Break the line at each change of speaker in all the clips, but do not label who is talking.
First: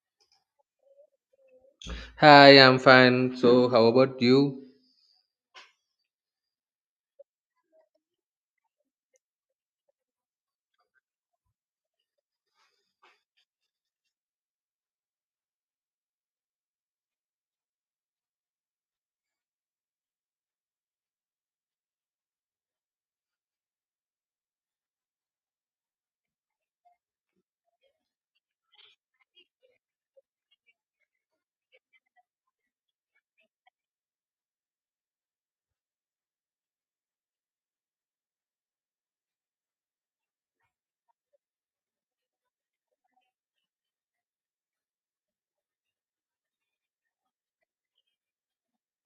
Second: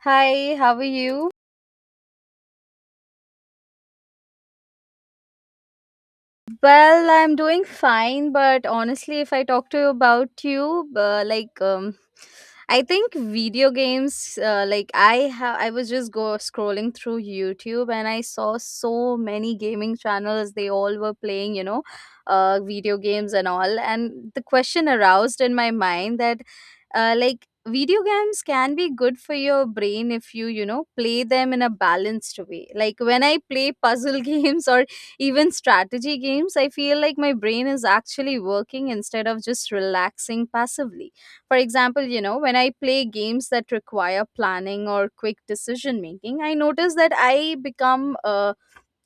Hi, how are you?
Hi, I'm fine. So, how about you?
Well, I'm doing fine, but honestly, if I talk to you about you, I think video games, I was just go scrolling through YouTube and I saw so many gaming channels. They all were playing, video games and all. And the question aroused in my mind that, video games can be good for your brain if you play them in a balanced way. Like when I play puzzle games or even strategy games, I feel like my brain is actually working instead of just relaxing passively. For example, when I play games that require planning or quick decision making, I notice that I become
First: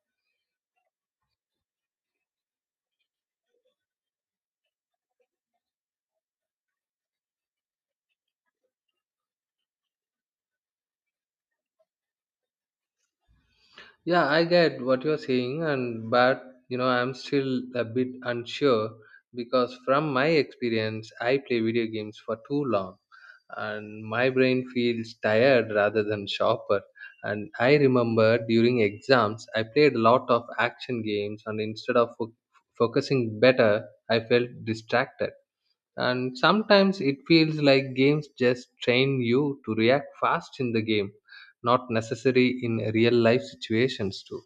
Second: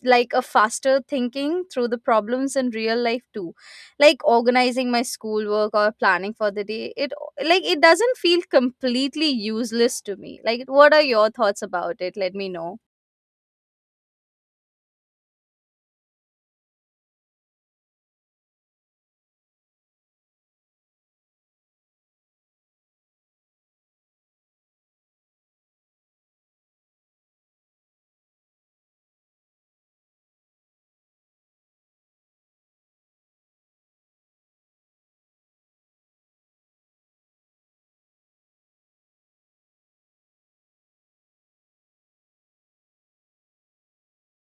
like a faster thinking through the problems in real life too. Like organizing my schoolwork or planning for the day, it, like, it doesn't feel completely useless to me. Like, what are your thoughts about it? Let me know.
Yeah, I get what you're saying, and but you know, I'm still a bit unsure because from my experience, I play video games for too long, and my brain feels tired rather than sharper. And I remember during exams, I played a lot of action games, and instead of focusing better, I felt distracted. And sometimes it feels like games just train you to react fast in the game, not necessary in real life situations too.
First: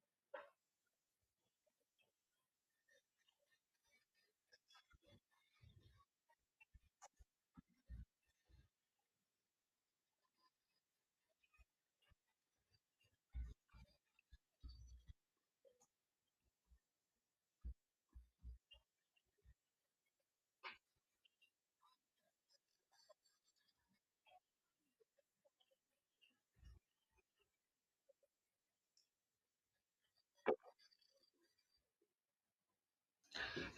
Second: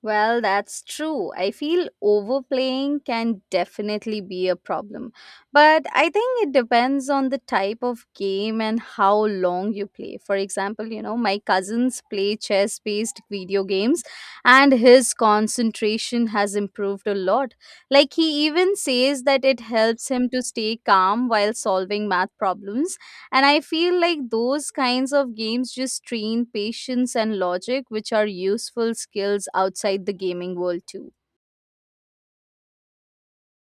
Well, that's true. I feel overplaying can definitely be a problem. But I think it depends on the type of game and how long you play. For example, my cousins play chess based video games and his concentration has improved a lot. Like, he even says that it helps him to stay calm while solving math problems. And I feel like those kinds of games just train patience and logic, which are useful skills outside the gaming world too.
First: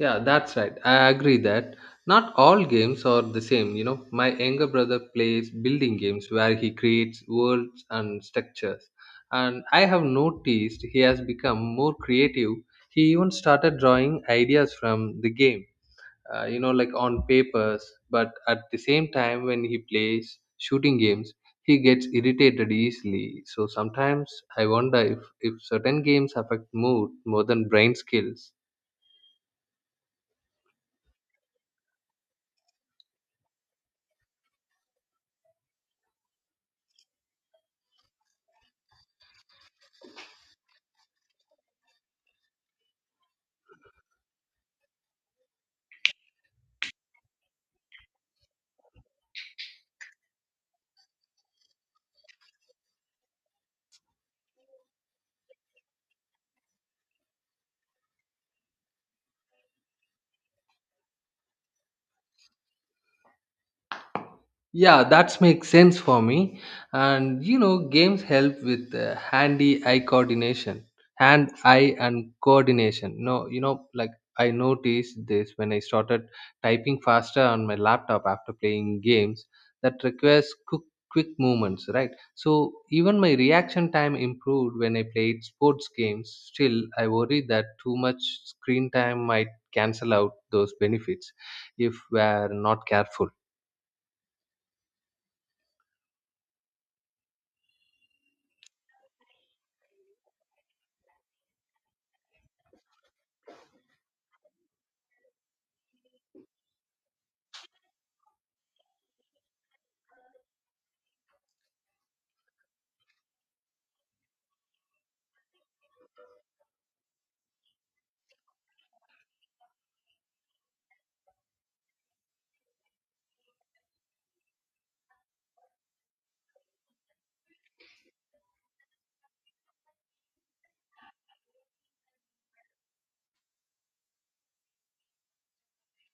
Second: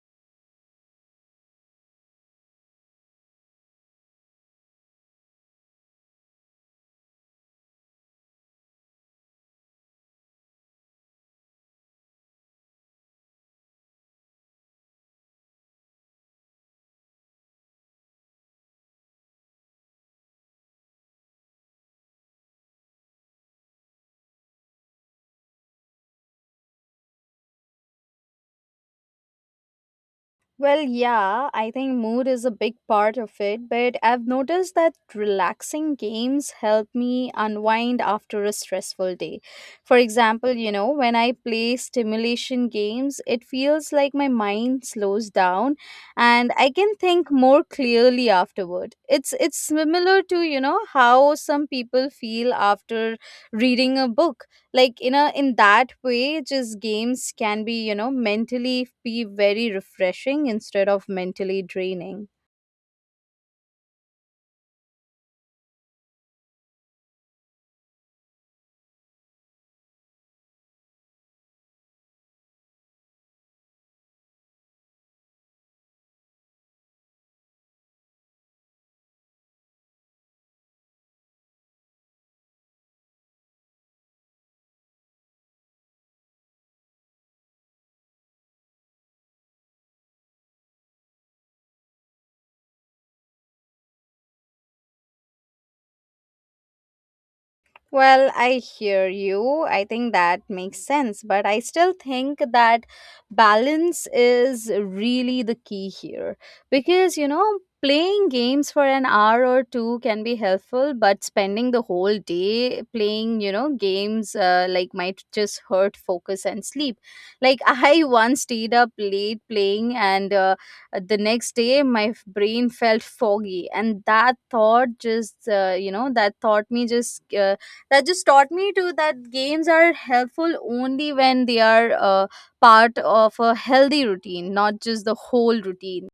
Yeah, that's right. I agree that not all games are the same. You know, my younger brother plays building games where he creates worlds and structures, and I have noticed he has become more creative. He even started drawing ideas from the game, like on papers. But at the same time, when he plays shooting games, he gets irritated easily. So sometimes I wonder if certain games affect mood more than brain skills.
Well, yeah, I think mood is a big part of it, but I've noticed that relaxing games help me unwind after a stressful day. For example, when I play stimulation games, it feels like my mind slows down and I can think more clearly afterward. It's similar to, you know, how some people feel after reading a book, like in a in that way just games can be, mentally, be very refreshing instead of mentally draining.
Yeah, that makes sense for me. And you know, games help with hand eye and coordination. No, you know, like I noticed this when I started typing faster on my laptop after playing games that requires quick movements, right? So even my reaction time improved when I played sports games. Still, I worry that too much screen time might cancel out those benefits if we are not careful.
Well, I hear you. I think that makes sense. But I still think that balance is really the key here. Because, you know, playing games for an hour or two can be helpful, but spending the whole day playing, games like might just hurt focus and sleep. Like, I once stayed up late playing, and the next day my brain felt foggy. And that thought just, you know, that thought me just. That just taught me too that games are helpful only when they are part of a healthy routine, not just the whole routine.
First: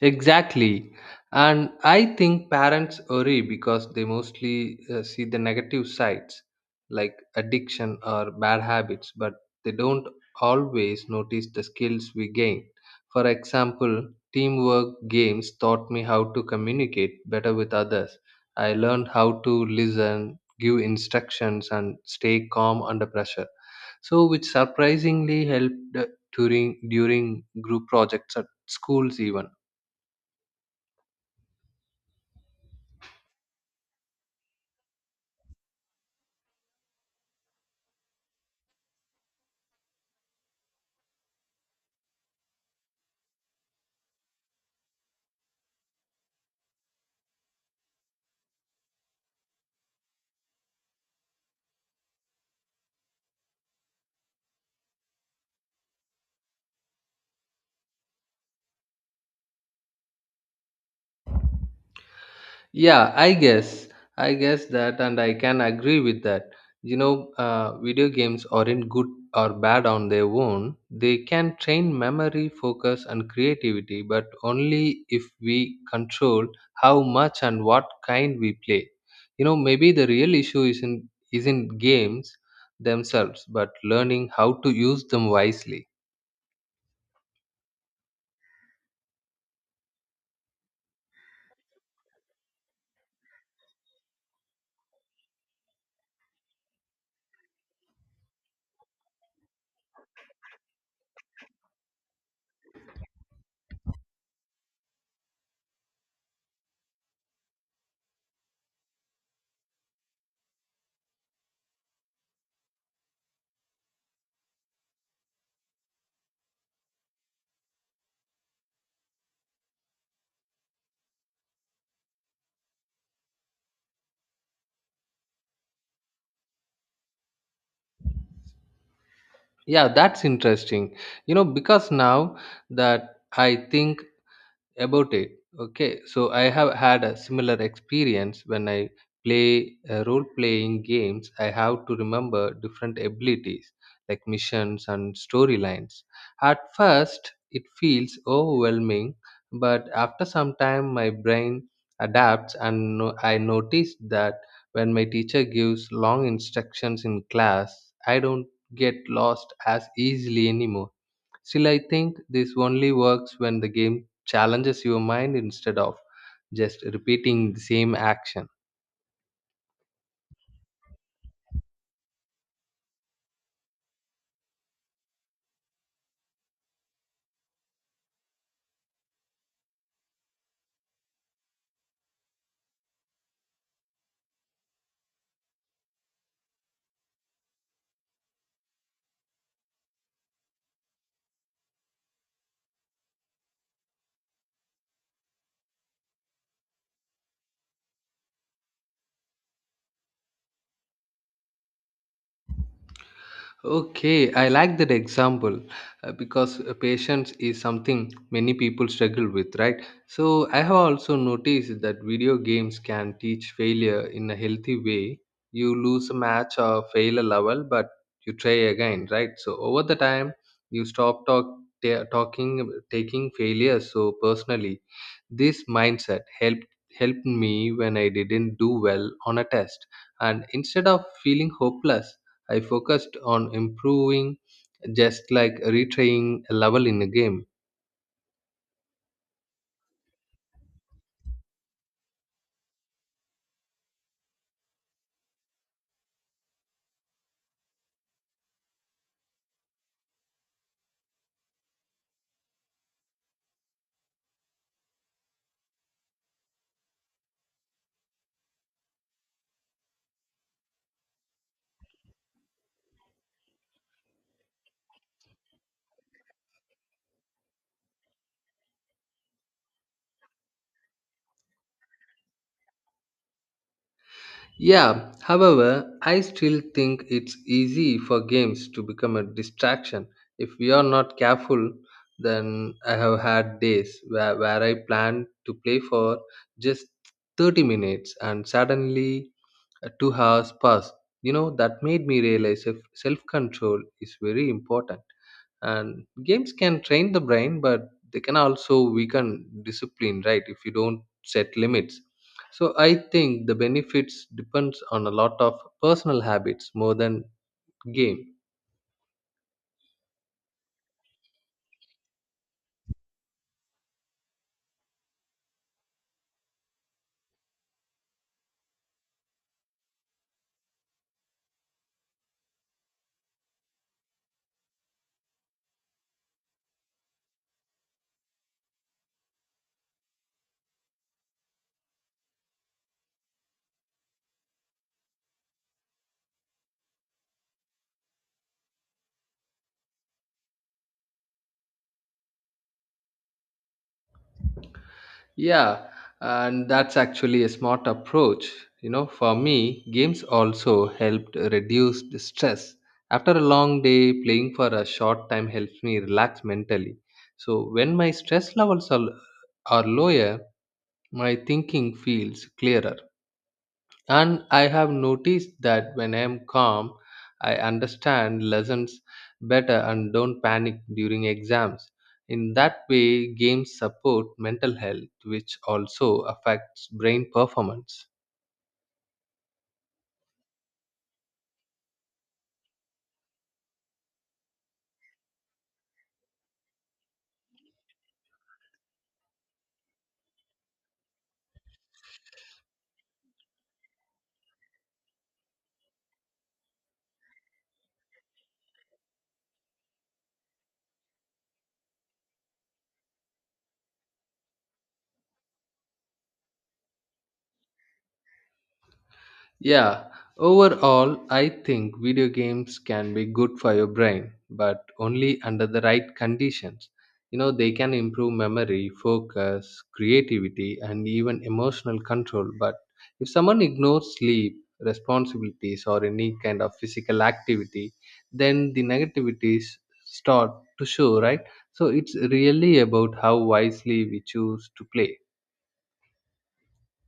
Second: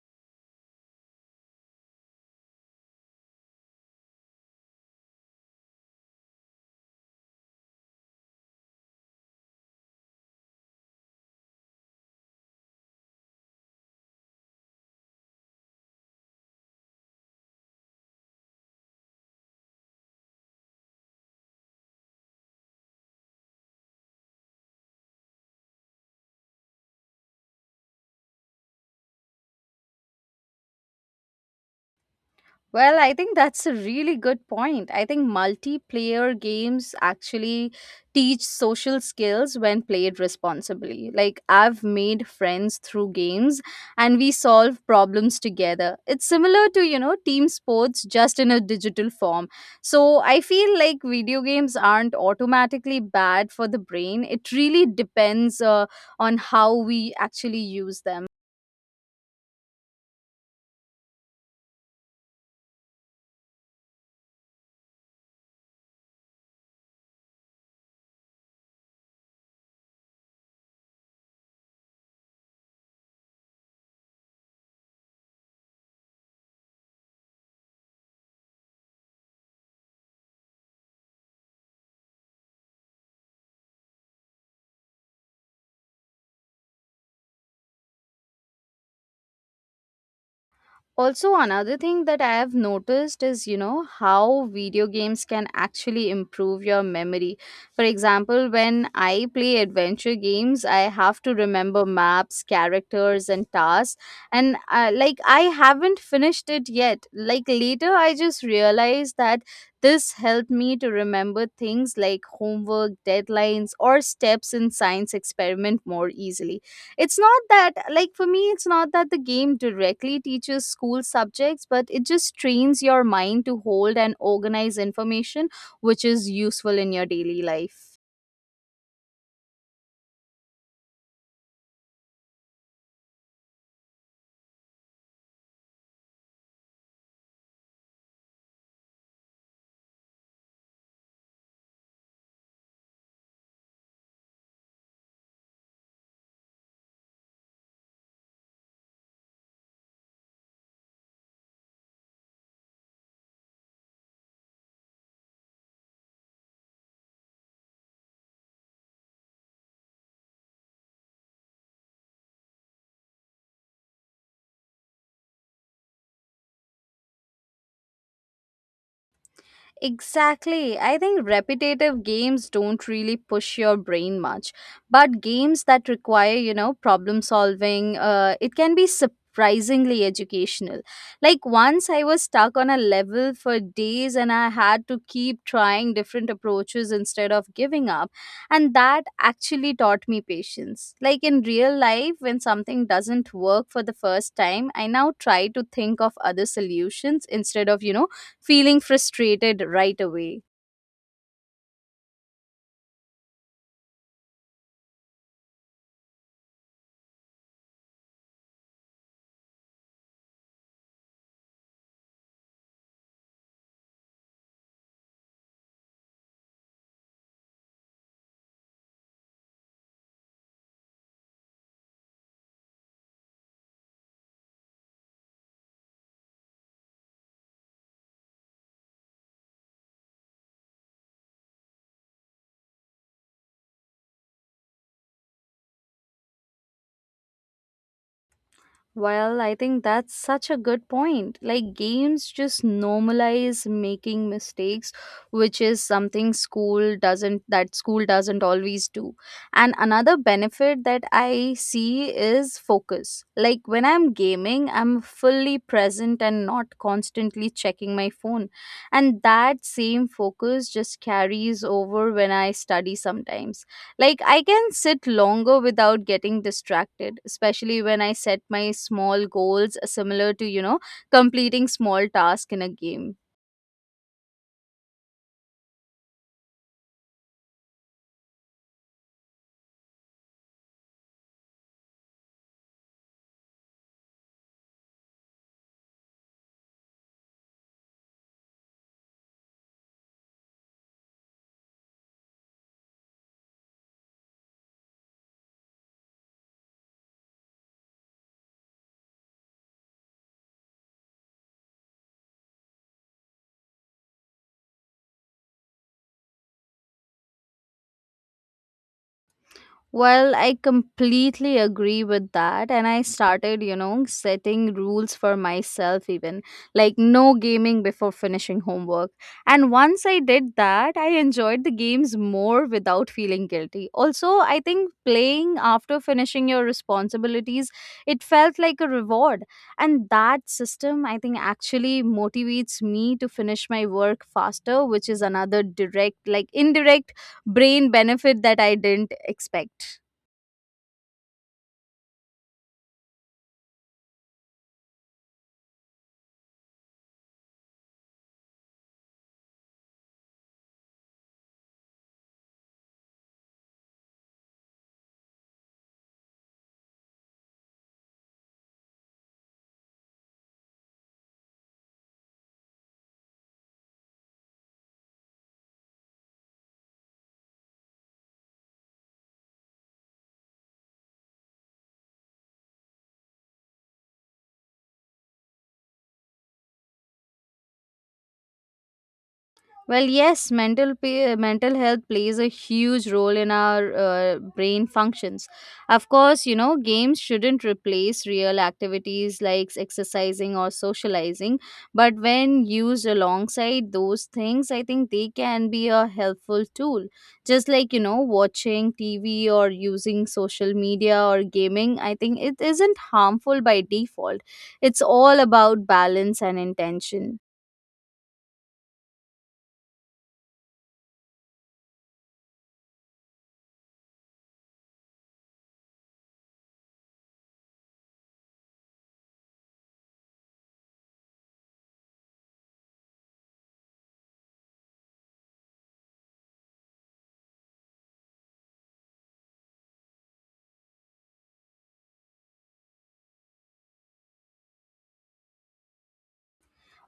Exactly. And I think parents worry because they mostly see the negative sides like addiction or bad habits, but they don't always notice the skills we gain. For example, teamwork games taught me how to communicate better with others. I learned how to listen, give instructions, and stay calm under pressure. So, which surprisingly helped during group projects at schools even.
Well, I think that's a really good point. I think multiplayer games actually teach social skills when played responsibly. Like, I've made friends through games and we solve problems together. It's similar to, you know, team sports just in a digital form. So, I feel like video games aren't automatically bad for the brain. It really depends on how we actually use them.
Yeah, I guess. And I can agree with that. You know, video games aren't good or bad on their own. They can train memory, focus, and creativity, but only if we control how much and what kind we play. You know, maybe the real issue isn't games themselves, but learning how to use them wisely.
Also, another thing that I have noticed is, you know, how video games can actually improve your memory. For example, when I play adventure games, I have to remember maps, characters, and tasks. And like, I haven't finished it yet. Like, later, I just realized that this helped me to remember things like homework, deadlines, or steps in science experiment more easily. It's not that, like, for me, it's not that the game directly teaches school subjects, but it just trains your mind to hold and organize information, which is useful in your daily life.
Yeah, that's interesting. You know, because now that I think about it, okay, so I have had a similar experience when I play role playing games. I have to remember different abilities like missions and storylines. At first it feels overwhelming, but after some time my brain adapts and I notice that when my teacher gives long instructions in class, I don't get lost as easily anymore. Still, I think this only works when the game challenges your mind instead of just repeating the same action.
Exactly. I think repetitive games don't really push your brain much, but games that require, you know, problem solving, it can be surprisingly educational. Like once I was stuck on a level for days and I had to keep trying different approaches instead of giving up, and that actually taught me patience. Like in real life when something doesn't work for the first time, I now try to think of other solutions instead of, feeling frustrated right away.
Okay, I like that example, because patience is something many people struggle with, right? So, I have also noticed that video games can teach failure in a healthy way. You lose a match or fail a level, but you try again, right? So, over the time, you stop taking failure so personally. This mindset helped me when I didn't do well on a test, and instead of feeling hopeless, I focused on improving just like retrying a level in a game.
Well, I think that's such a good point. Like, games just normalize making mistakes, which is something school doesn't, that school doesn't always do. And another benefit that I see is focus. Like, when I'm gaming, I'm fully present and not constantly checking my phone. And that same focus just carries over when I study sometimes. Like, I can sit longer without getting distracted, especially when I set my small goals, similar to, you know, completing small tasks in a game.
Yeah, however, I still think it's easy for games to become a distraction. If we are not careful, then I have had days where I planned to play for just 30 minutes and suddenly 2 hours passed. You know, that made me realize if self control is very important. And games can train the brain, but they can also weaken discipline, right? If you don't set limits, so I think the benefits depends on a lot of personal habits more than game.
Well, I completely agree with that. And I started, you know, setting rules for myself, even like no gaming before finishing homework. And once I did that, I enjoyed the games more without feeling guilty. Also, I think playing after finishing your responsibilities, it felt like a reward. And that system, I think, actually motivates me to finish my work faster, which is another direct, like indirect brain benefit that I didn't expect.
Yeah, and that's actually a smart approach. You know, for me games also helped reduce the stress. After a long day playing for a short time helps me relax mentally. So when my stress levels are lower, my thinking feels clearer. And I have noticed that when I am calm, I understand lessons better and don't panic during exams. In that way, games support mental health, which also affects brain performance.
Well, yes, mental health plays a huge role in our brain functions. Of course, you know, games shouldn't replace real activities like exercising or socializing, but when used alongside those things, I think they can be a helpful tool. Just like, you know, watching TV or using social media or gaming, I think it isn't harmful by default. It's all about balance and intention.
Yeah, overall, I think video games can be good for your brain, but only under the right conditions. You know, they can improve memory, focus, creativity, and even emotional control. But if someone ignores sleep, responsibilities, or any kind of physical activity, then the negativities start to show, right? So it's really about how wisely we choose to play.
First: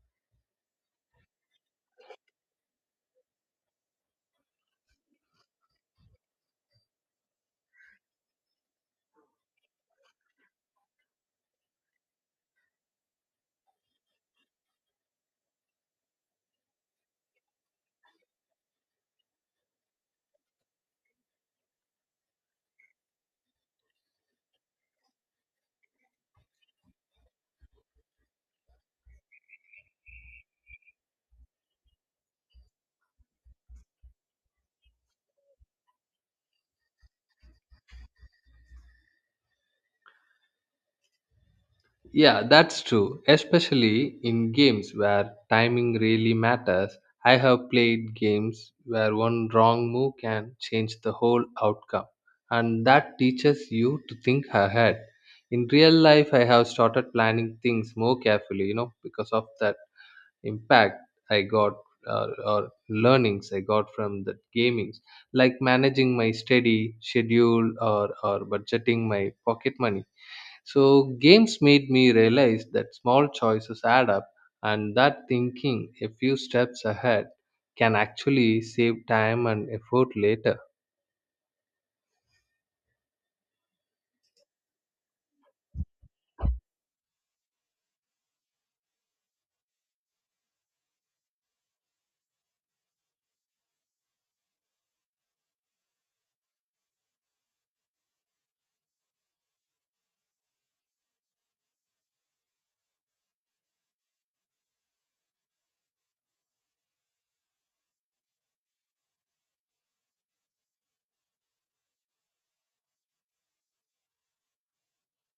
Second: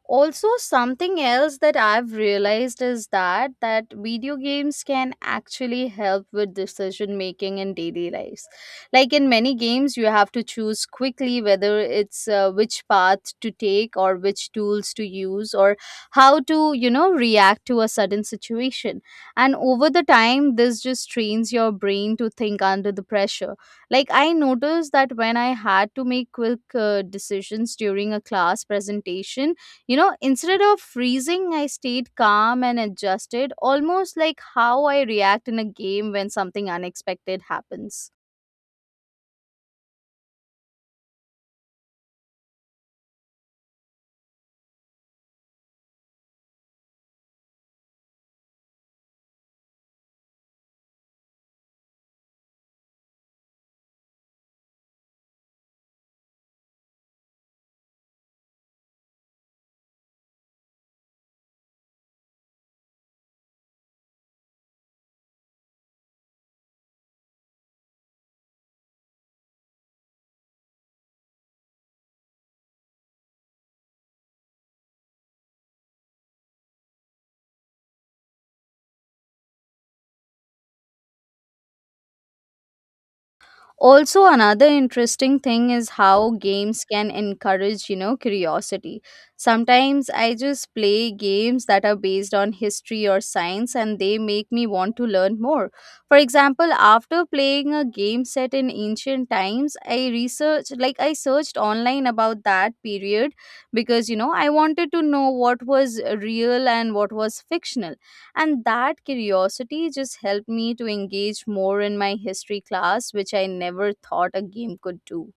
Also, something else that I've realized is that video games can actually help with decision making in daily lives. Like in many games you have to choose quickly whether it's which path to take or which tools to use or how to, you know, react to a sudden situation. And over the time this just trains your brain to think under the pressure. Like I noticed that when I had to make quick decisions during a class presentation, you know, instead of freezing, I stayed calm and adjusted, almost like how I react in a game when something unexpected happens.
Yeah, that's true, especially in games where timing really matters. I have played games where one wrong move can change the whole outcome, and that teaches you to think ahead. In real life, I have started planning things more carefully, you know, because of that impact I got, or learnings I got from the gamings, like managing my steady schedule or budgeting my pocket money. So, games made me realize that small choices add up, and that thinking a few steps ahead can actually save time and effort later.
Also, another interesting thing is how games can encourage, curiosity. Sometimes I just play games that are based on history or science and they make me want to learn more. For example, after playing a game set in ancient times, I researched like I searched online about that period because, you know, I wanted to know what was real and what was fictional. And that curiosity just helped me to engage more in my history class, which I never thought a game could do.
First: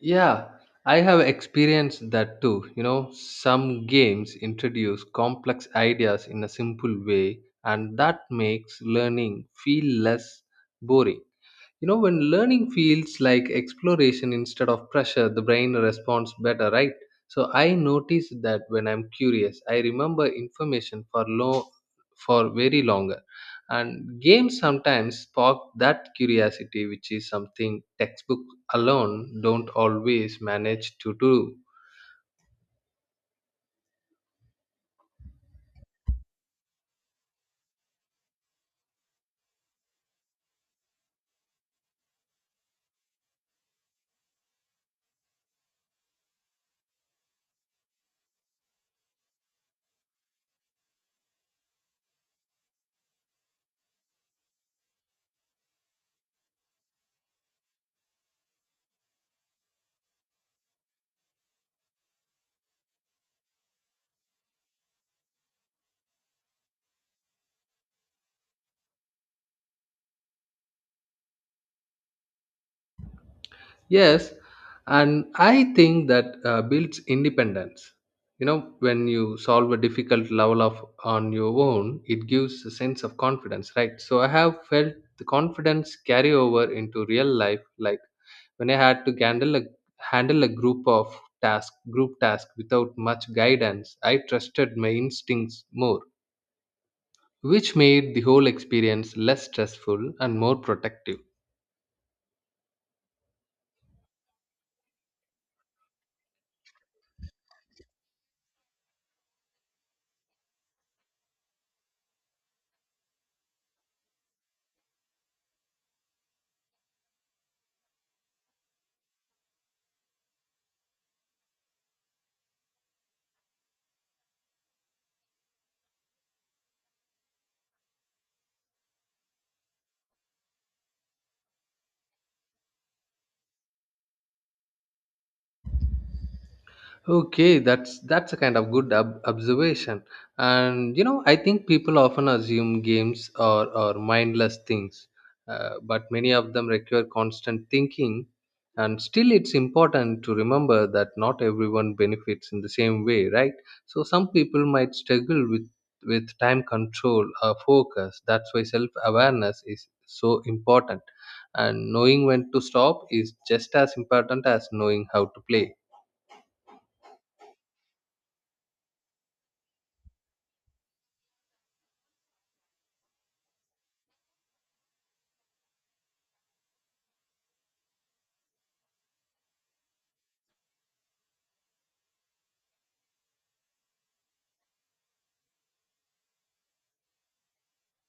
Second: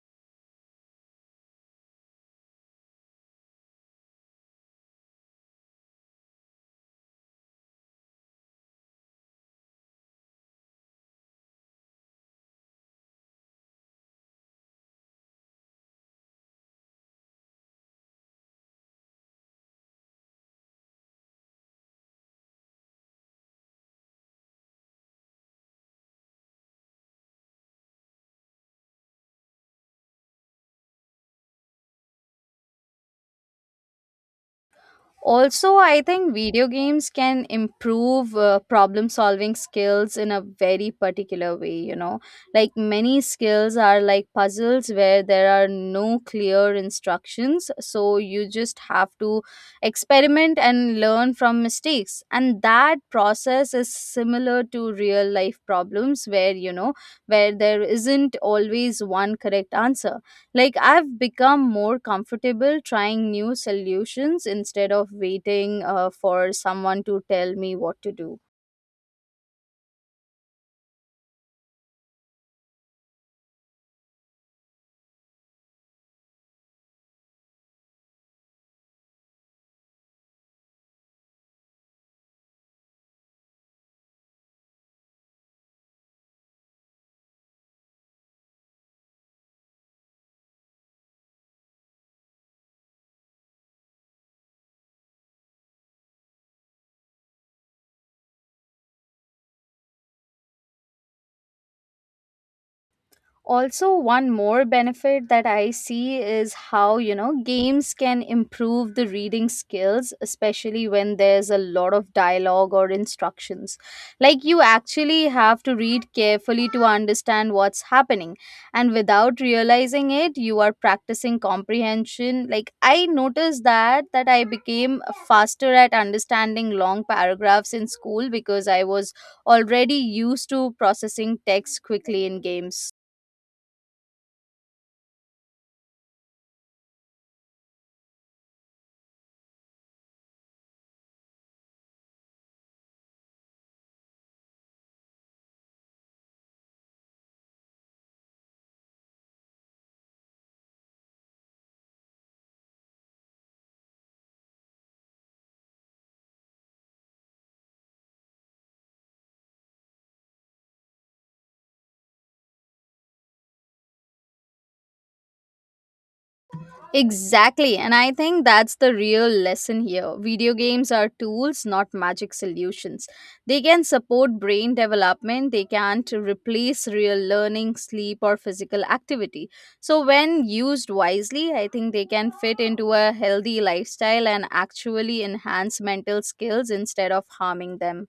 Yeah, I have experienced that too. You know, some games introduce complex ideas in a simple way, and that makes learning feel less boring. You know, when learning feels like exploration instead of pressure, the brain responds better, right? So I notice that when I'm curious, I remember information for long, for very longer. And games sometimes spark that curiosity, which is something textbook alone don't always manage to do.
Also, I think video games can improve problem solving skills in a very particular way, you know. Like many skills are like puzzles where there are no clear instructions, so you just have to experiment and learn from mistakes. And that process is similar to real life problems where, you know, where there isn't always one correct answer. Like, I've become more comfortable trying new solutions instead of waiting for someone to tell me what to do.
Yes, and I think that builds independence. You know, when you solve a difficult level of on your own, it gives a sense of confidence, right? So I have felt the confidence carry over into real life, like when I had to handle a group of task group task without much guidance. I trusted my instincts more, which made the whole experience less stressful and more protective.
Also, one more benefit that I see is how, you know, games can improve the reading skills, especially when there's a lot of dialogue or instructions. Like you actually have to read carefully to understand what's happening, and without realizing it you are practicing comprehension. Like I noticed that I became faster at understanding long paragraphs in school because I was already used to processing text quickly in games.
Okay, that's a kind of good observation. And you know, I think people often assume games are mindless things, but many of them require constant thinking. And still, it's important to remember that not everyone benefits in the same way, right? So some people might struggle with time control or focus. That's why self awareness is so important, and knowing when to stop is just as important as knowing how to play.
Exactly, and I think that's the real lesson here. Video games are tools, not magic solutions. They can support brain development, they can't replace real learning, sleep, or physical activity. So, when used wisely, I think they can fit into a healthy lifestyle and actually enhance mental skills instead of harming them.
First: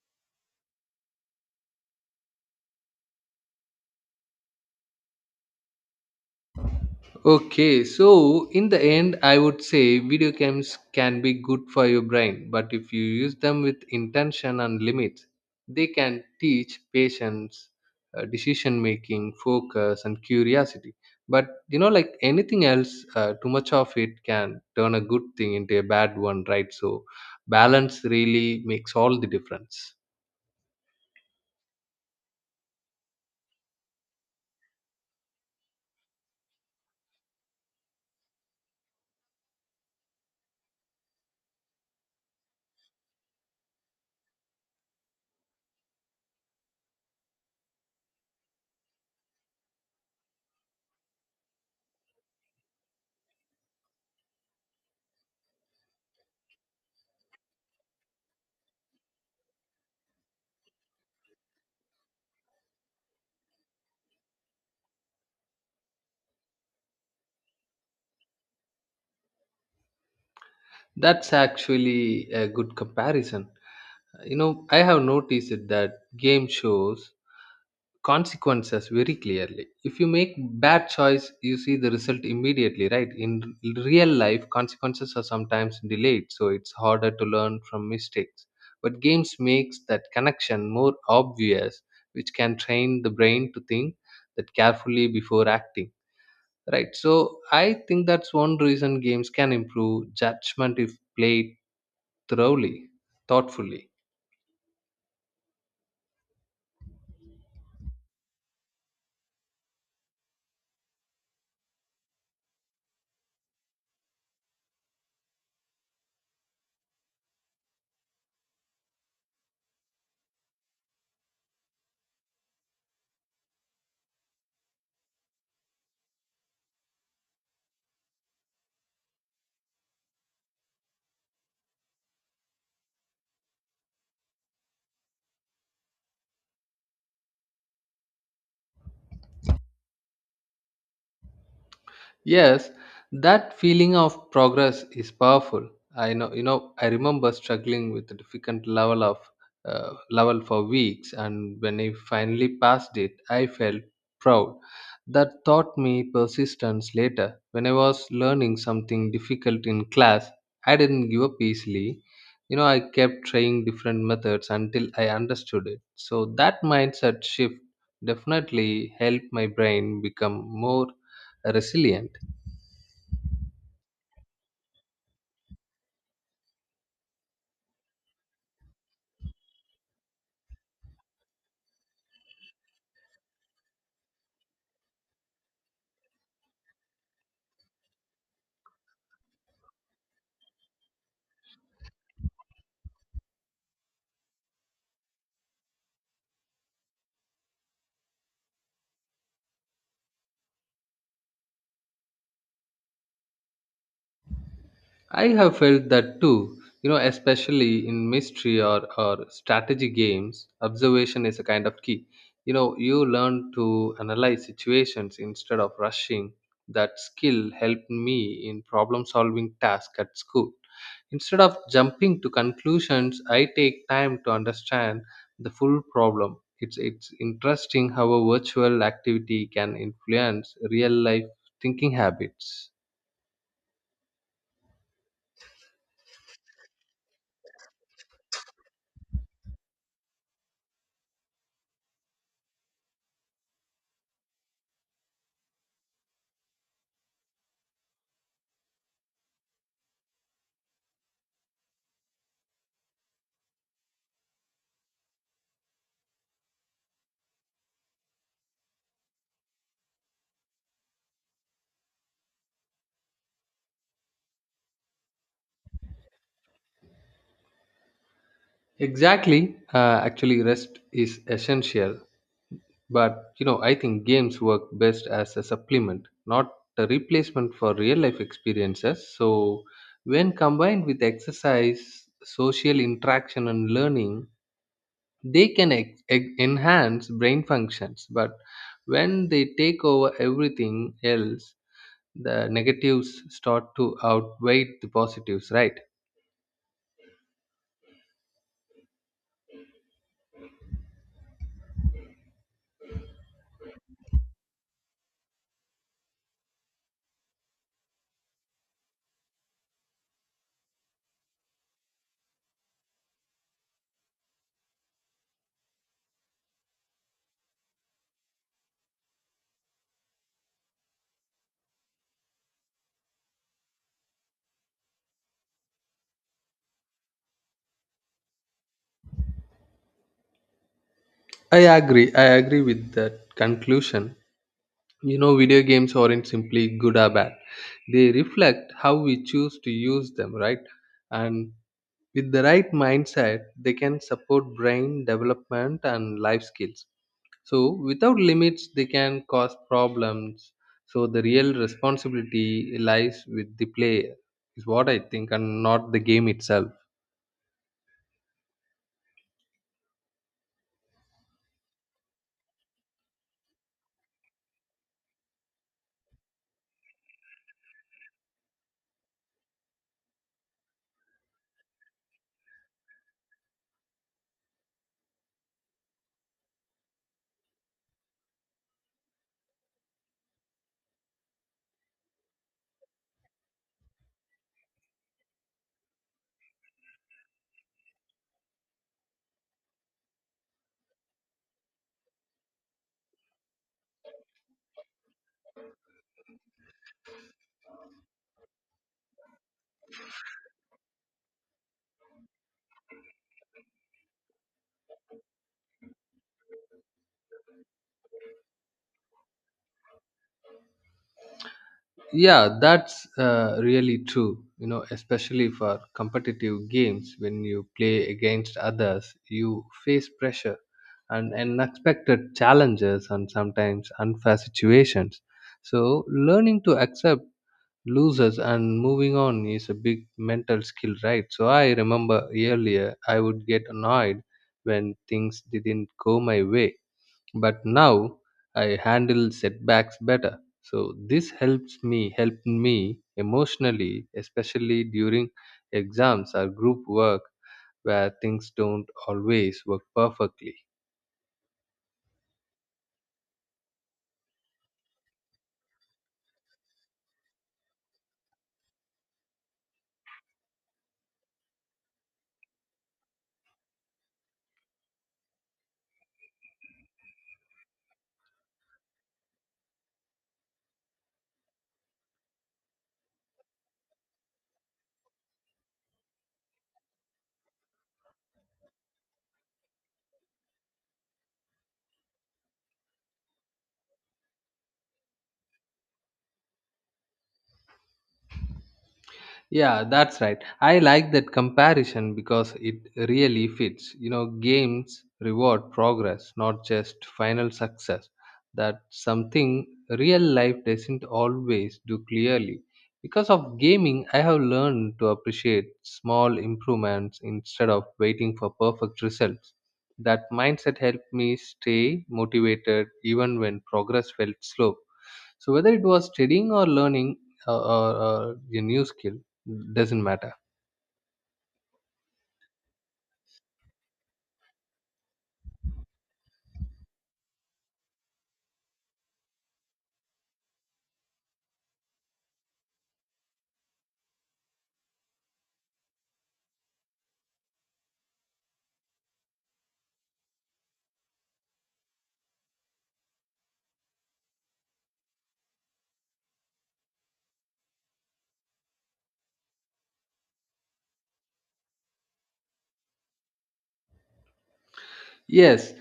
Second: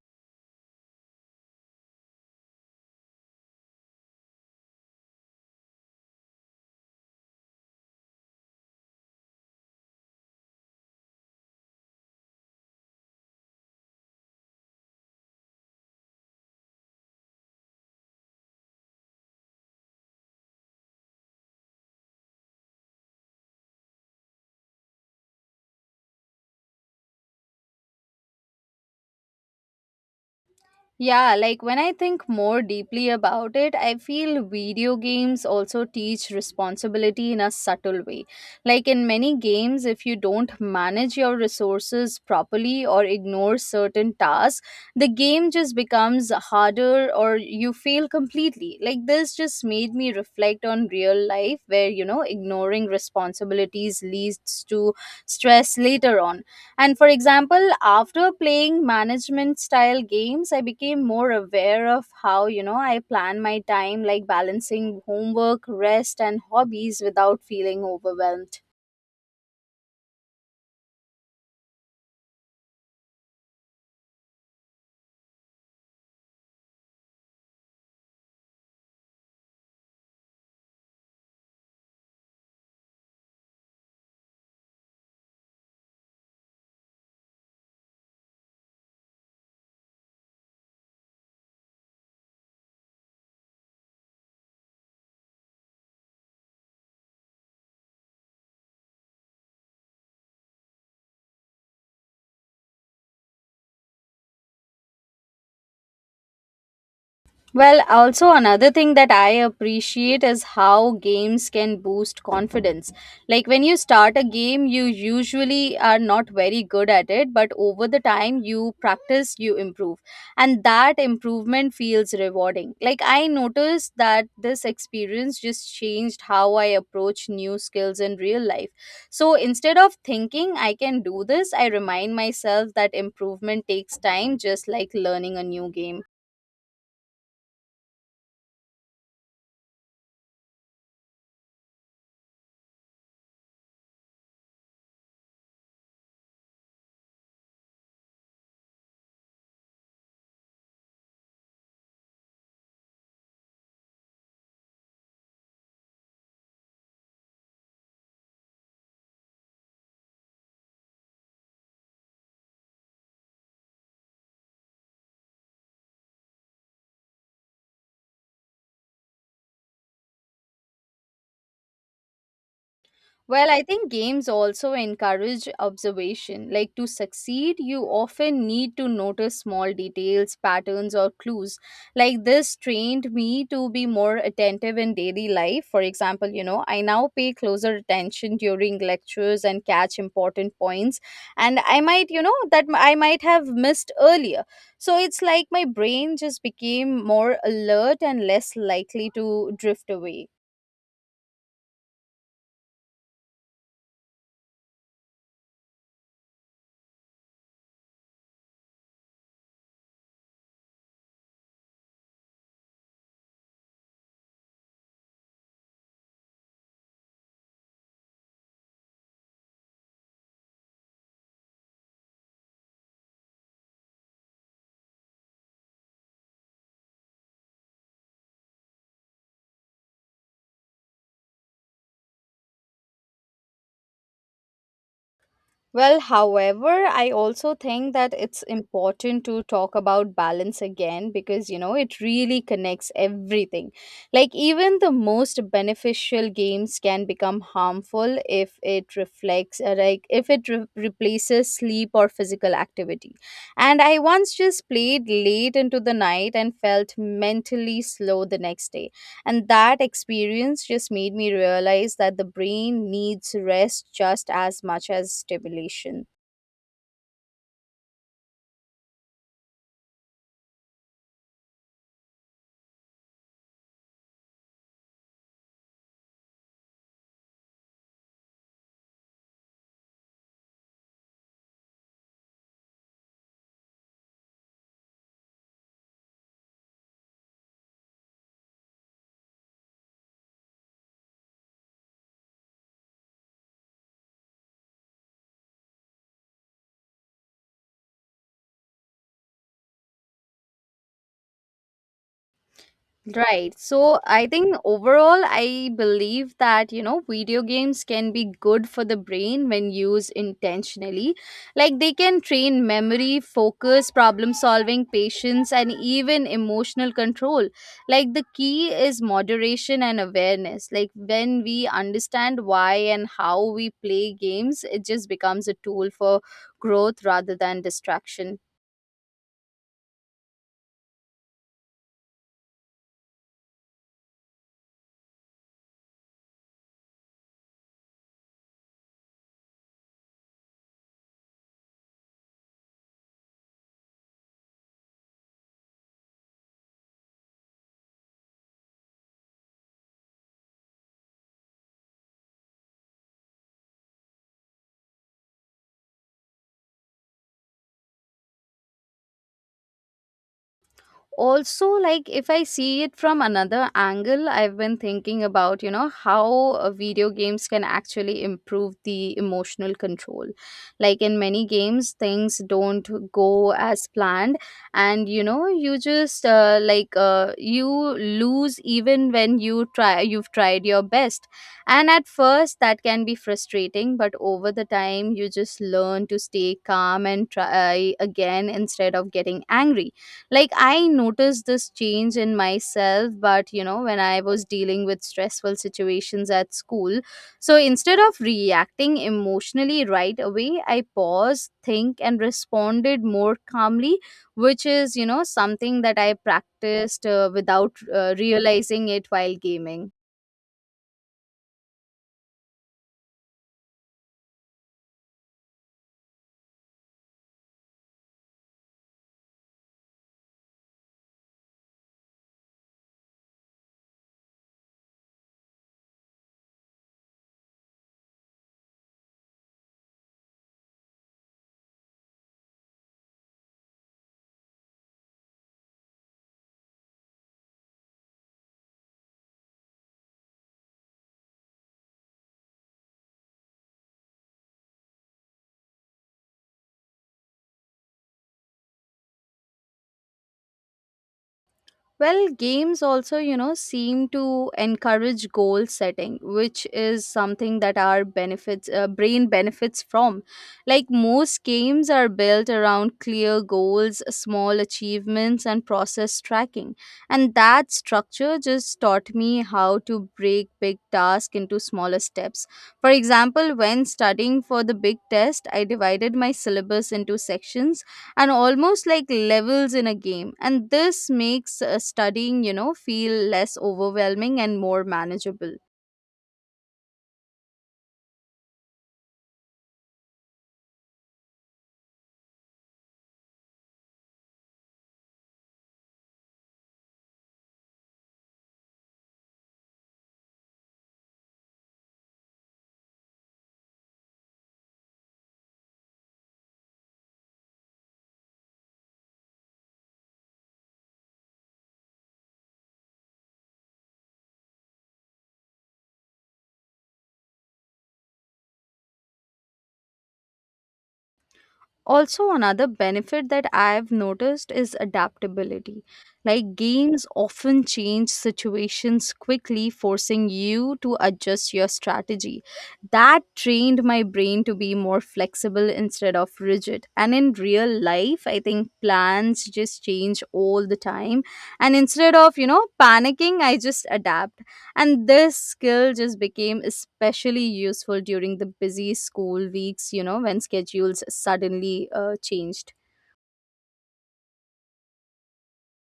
Okay, so in the end, I would say video games can be good for your brain, but if you use them with intention and limits, they can teach patience, decision making, focus, and curiosity. But you know, like anything else, too much of it can turn a good thing into a bad one, right? So, balance really makes all the difference.
Yeah, like when I think more deeply about it, I feel video games also teach responsibility in a subtle way. Like in many games, if you don't manage your resources properly or ignore certain tasks, the game just becomes harder or you fail completely. Like this just made me reflect on real life where, you know, ignoring responsibilities leads to stress later on. And for example, after playing management style games, I became more aware of how, you know, I plan my time, like balancing homework, rest, and hobbies without feeling overwhelmed.
That's actually a good comparison. You know, I have noticed it that game shows consequences very clearly. If you make bad choice, you see the result immediately, right? In real life consequences are sometimes delayed, so it's harder to learn from mistakes. But games makes that connection more obvious, which can train the brain to think that carefully before acting, right? So I think that's one reason games can improve judgment if played thoroughly thoughtfully.
Well, also another thing that I appreciate is how games can boost confidence. Like when you start a game, you usually are not very good at it, but over the time you practice, you improve. And that improvement feels rewarding. Like I noticed that this experience just changed how I approach new skills in real life. So instead of thinking I can do this, I remind myself that improvement takes time, just like learning a new game.
Yes, that feeling of progress is powerful. I know, you know, I remember struggling with a difficult level for weeks, and when I finally passed it, I felt proud. That taught me persistence later. When I was learning something difficult in class, I didn't give up easily. You know, I kept trying different methods until I understood it. So that mindset shift definitely helped my brain become more resilient.
Well, I think games also encourage observation. Like to succeed, you often need to notice small details, patterns, or clues. Like this trained me to be more attentive in daily life. For example, you know, I now pay closer attention during lectures and catch important points. And I might, I might have missed earlier. So it's like my brain just became more alert and less likely to drift away.
I have felt that too, you know, especially in mystery or strategy games, observation is a kind of key. You know, you learn to analyze situations instead of rushing. That skill helped me in problem solving tasks at school. Instead of jumping to conclusions, I take time to understand the full problem. It's interesting how a virtual activity can influence real life thinking habits.
Well, however, I also think that it's important to talk about balance again because, you know, it really connects everything. Like, even the most beneficial games can become harmful if it reflects, like, if it replaces sleep or physical activity. And I once just played late into the night and felt mentally slow the next day. And that experience just made me realize that the brain needs rest just as much as stimulation.
Exactly. Actually, rest is essential, but you know, I think games work best as a supplement, not a replacement for real life experiences. So, when combined with exercise, social interaction, and learning, they can enhance brain functions. But when they take over everything else, the negatives start to outweigh the positives, right?
Right. So I think overall, I believe that, you know, video games can be good for the brain when used intentionally. Like they can train memory, focus, problem solving, patience, and even emotional control. Like the key is moderation and awareness. Like when we understand why and how we play games, it just becomes a tool for growth rather than distraction.
I agree. I agree with that conclusion. You know, video games aren't simply good or bad. They reflect how we choose to use them, right? And with the right mindset, they can support brain development and life skills. So, without limits, they can cause problems. So, the real responsibility lies with the player, is what I think, and not the game itself.
Also, like, if I see it from another angle, I've been thinking about, you know, how video games can actually improve the emotional control. Like in many games things don't go as planned, and you know, you just like you lose even when you've tried your best. And at first that can be frustrating, but over the time you just learn to stay calm and try again instead of getting angry. Like I noticed this change in myself, but you know, when I was dealing with stressful situations at school, so instead of reacting emotionally right away, I paused, think, and responded more calmly, which is, you know, something that I practiced without realizing it while gaming.
Yeah, that's really true. You know, especially for competitive games, when you play against others, you face pressure and unexpected challenges and sometimes unfair situations. So, learning to accept losers and moving on is a big mental skill, right? So, I remember earlier I would get annoyed when things didn't go my way, but now I handle setbacks better, so this helps me helped me emotionally, especially during exams or group work where things don't always work perfectly.
Well, games also, you know, seem to encourage goal setting, which is something that our benefits brain benefits from. Like most games are built around clear goals, small achievements, and process tracking. And that structure just taught me how to break big tasks into smaller steps. For example, when studying for the big test, I divided my syllabus into sections and almost like levels in a game, and this makes studying, you know, feel less overwhelming and more manageable.
Yeah, that's right. I like that comparison because it really fits. You know, games reward progress, not just final success. That's something real life doesn't always do clearly. Because of gaming, I have learned to appreciate small improvements instead of waiting for perfect results. That mindset helped me stay motivated even when progress felt slow. So whether it was studying or learning, or a new skill, doesn't matter.
Also another benefit that I've noticed is adaptability. Like games often change situations quickly, forcing you to adjust your strategy. That trained my brain to be more flexible instead of rigid, and in real life I think plans just change all the time. And instead of, you know, panicking, I just adapt. And this skill just became especially useful during the busy school weeks, you know, when schedules suddenly changed.
Yes,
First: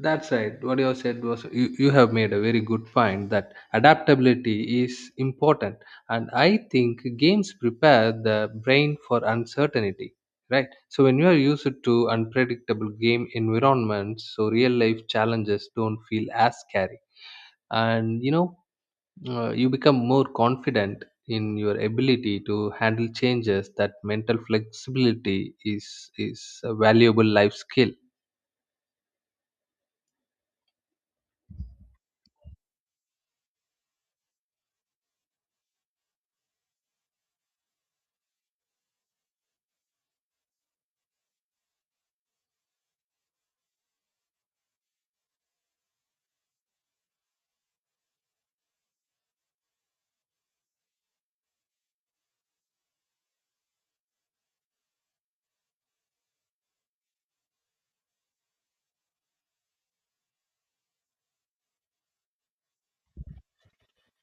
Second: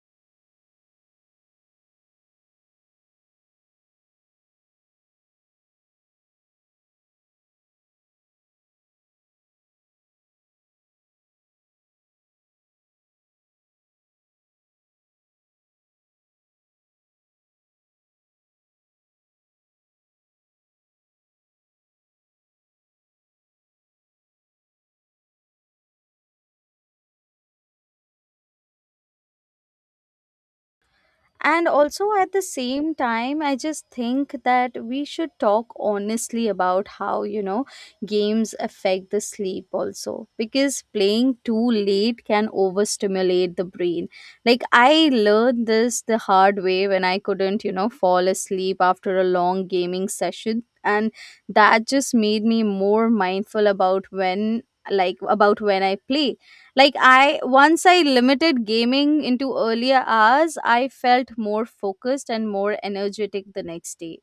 that's right. What you have said was you have made a very good point that adaptability is important, and I think games prepare the brain for uncertainty. Right. So when you are used to unpredictable game environments, so real life challenges don't feel as scary. And you know, you become more confident in your ability to handle changes. That mental flexibility is a valuable life skill.
And also at the same time, I just think that we should talk honestly about how, you know, games affect the sleep also. Because playing too late can overstimulate the brain. Like, I learned this the hard way when I couldn't, you know, fall asleep after a long gaming session. And that just made me more mindful about when, like, about when I play. Like I once I limited gaming into earlier hours, I felt more focused and more energetic the next day.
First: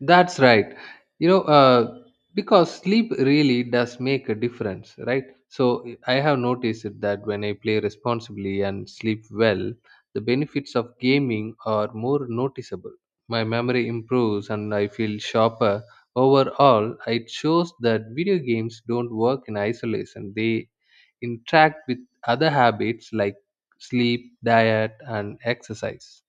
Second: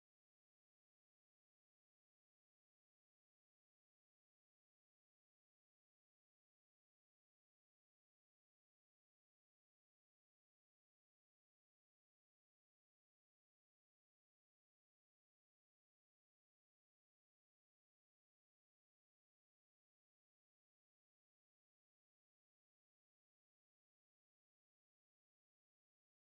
That's right. You know, because sleep really does make a difference, right? So I have noticed it that when I play responsibly and sleep well, the benefits of gaming are more noticeable. My memory improves and I feel sharper. Overall, it shows that video games don't work in isolation. They interact with other habits like sleep, diet, and exercise.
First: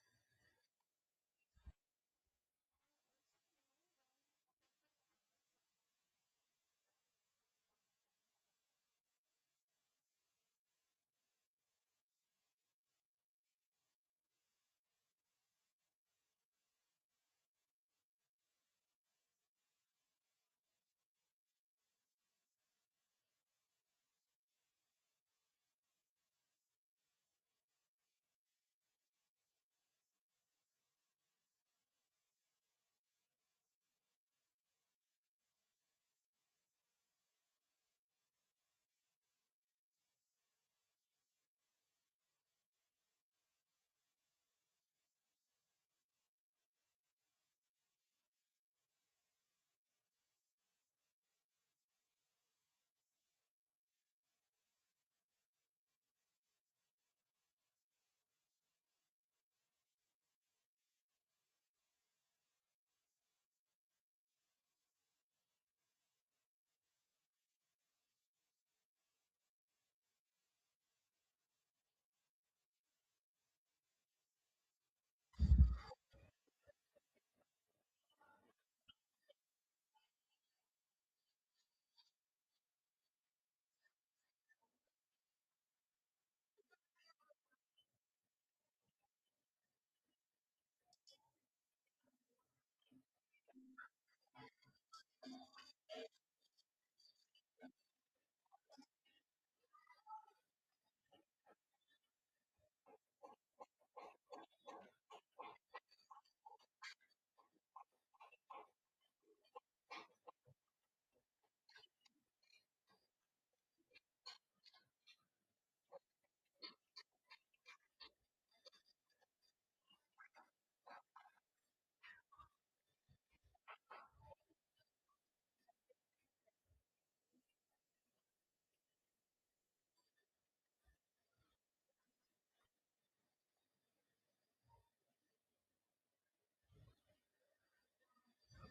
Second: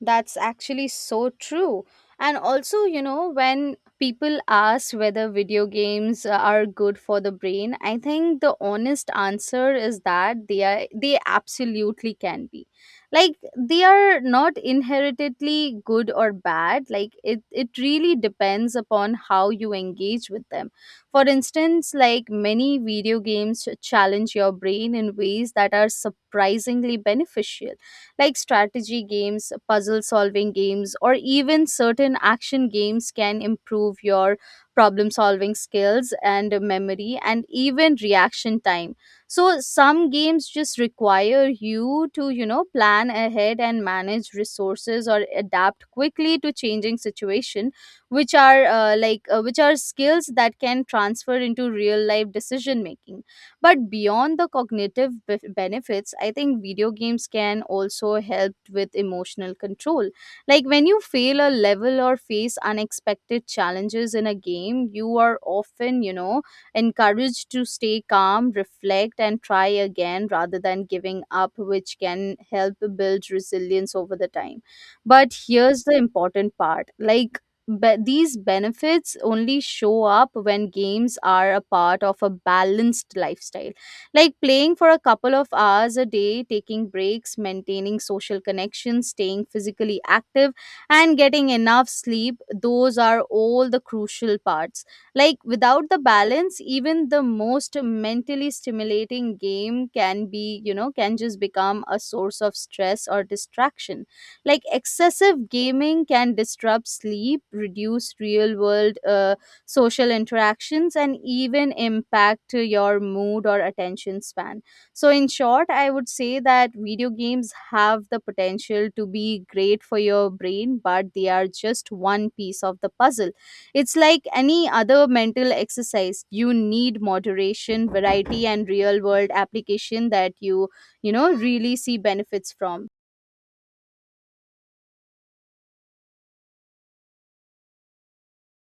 That's actually so true. And also, you know, when people ask whether video games are good for the brain, I think the honest answer is that they absolutely can be. Like they are not inheritedly good or bad. Like it really depends upon how you engage with them. For instance, like many video games challenge your brain in ways that are surprisingly beneficial, like strategy games, puzzle solving games, or even certain action games can improve your problem solving skills and memory and even reaction time. So some games just require you to, you know, plan ahead and manage resources or adapt quickly to changing situation, which are like which are skills that can transfer into real life decision making. But beyond the cognitive benefits, I think video games can also help with emotional control. Like when you fail a level or face unexpected challenges in a game, you are often, you know, encouraged to stay calm, reflect, and try again rather than giving up, which can help build resilience over the time. But here's the important part, like, but these benefits only show up when games are a part of a balanced lifestyle. Like playing for a couple of hours a day, taking breaks, maintaining social connections, staying physically active, and getting enough sleep, those are all the crucial parts. Like without the balance, even the most mentally stimulating game can be, you know, can just become a source of stress or distraction. Like excessive gaming can disrupt sleep, reduce real world social interactions, and even impact your mood or attention span. So, in short, I would say that video games have the potential to be great for your brain, but they are just one piece of the puzzle. It's like any other mental exercise. You need moderation, variety, and real world application that you know, really see benefits from.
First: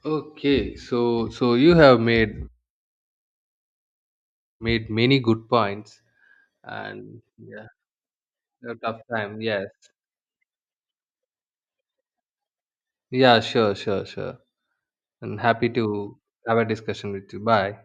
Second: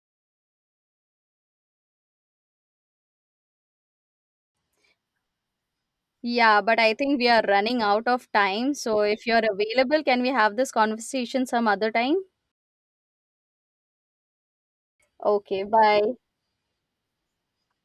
Okay, so you have made many good points,
Yeah, but I think
and
we are
yeah,
running out of time.
a
So
tough
if you're
time. Yes.
available, can we have this conversation some other time?
Yeah, sure, sure, sure. And
Okay,
happy
bye.
to have a discussion with you. Bye.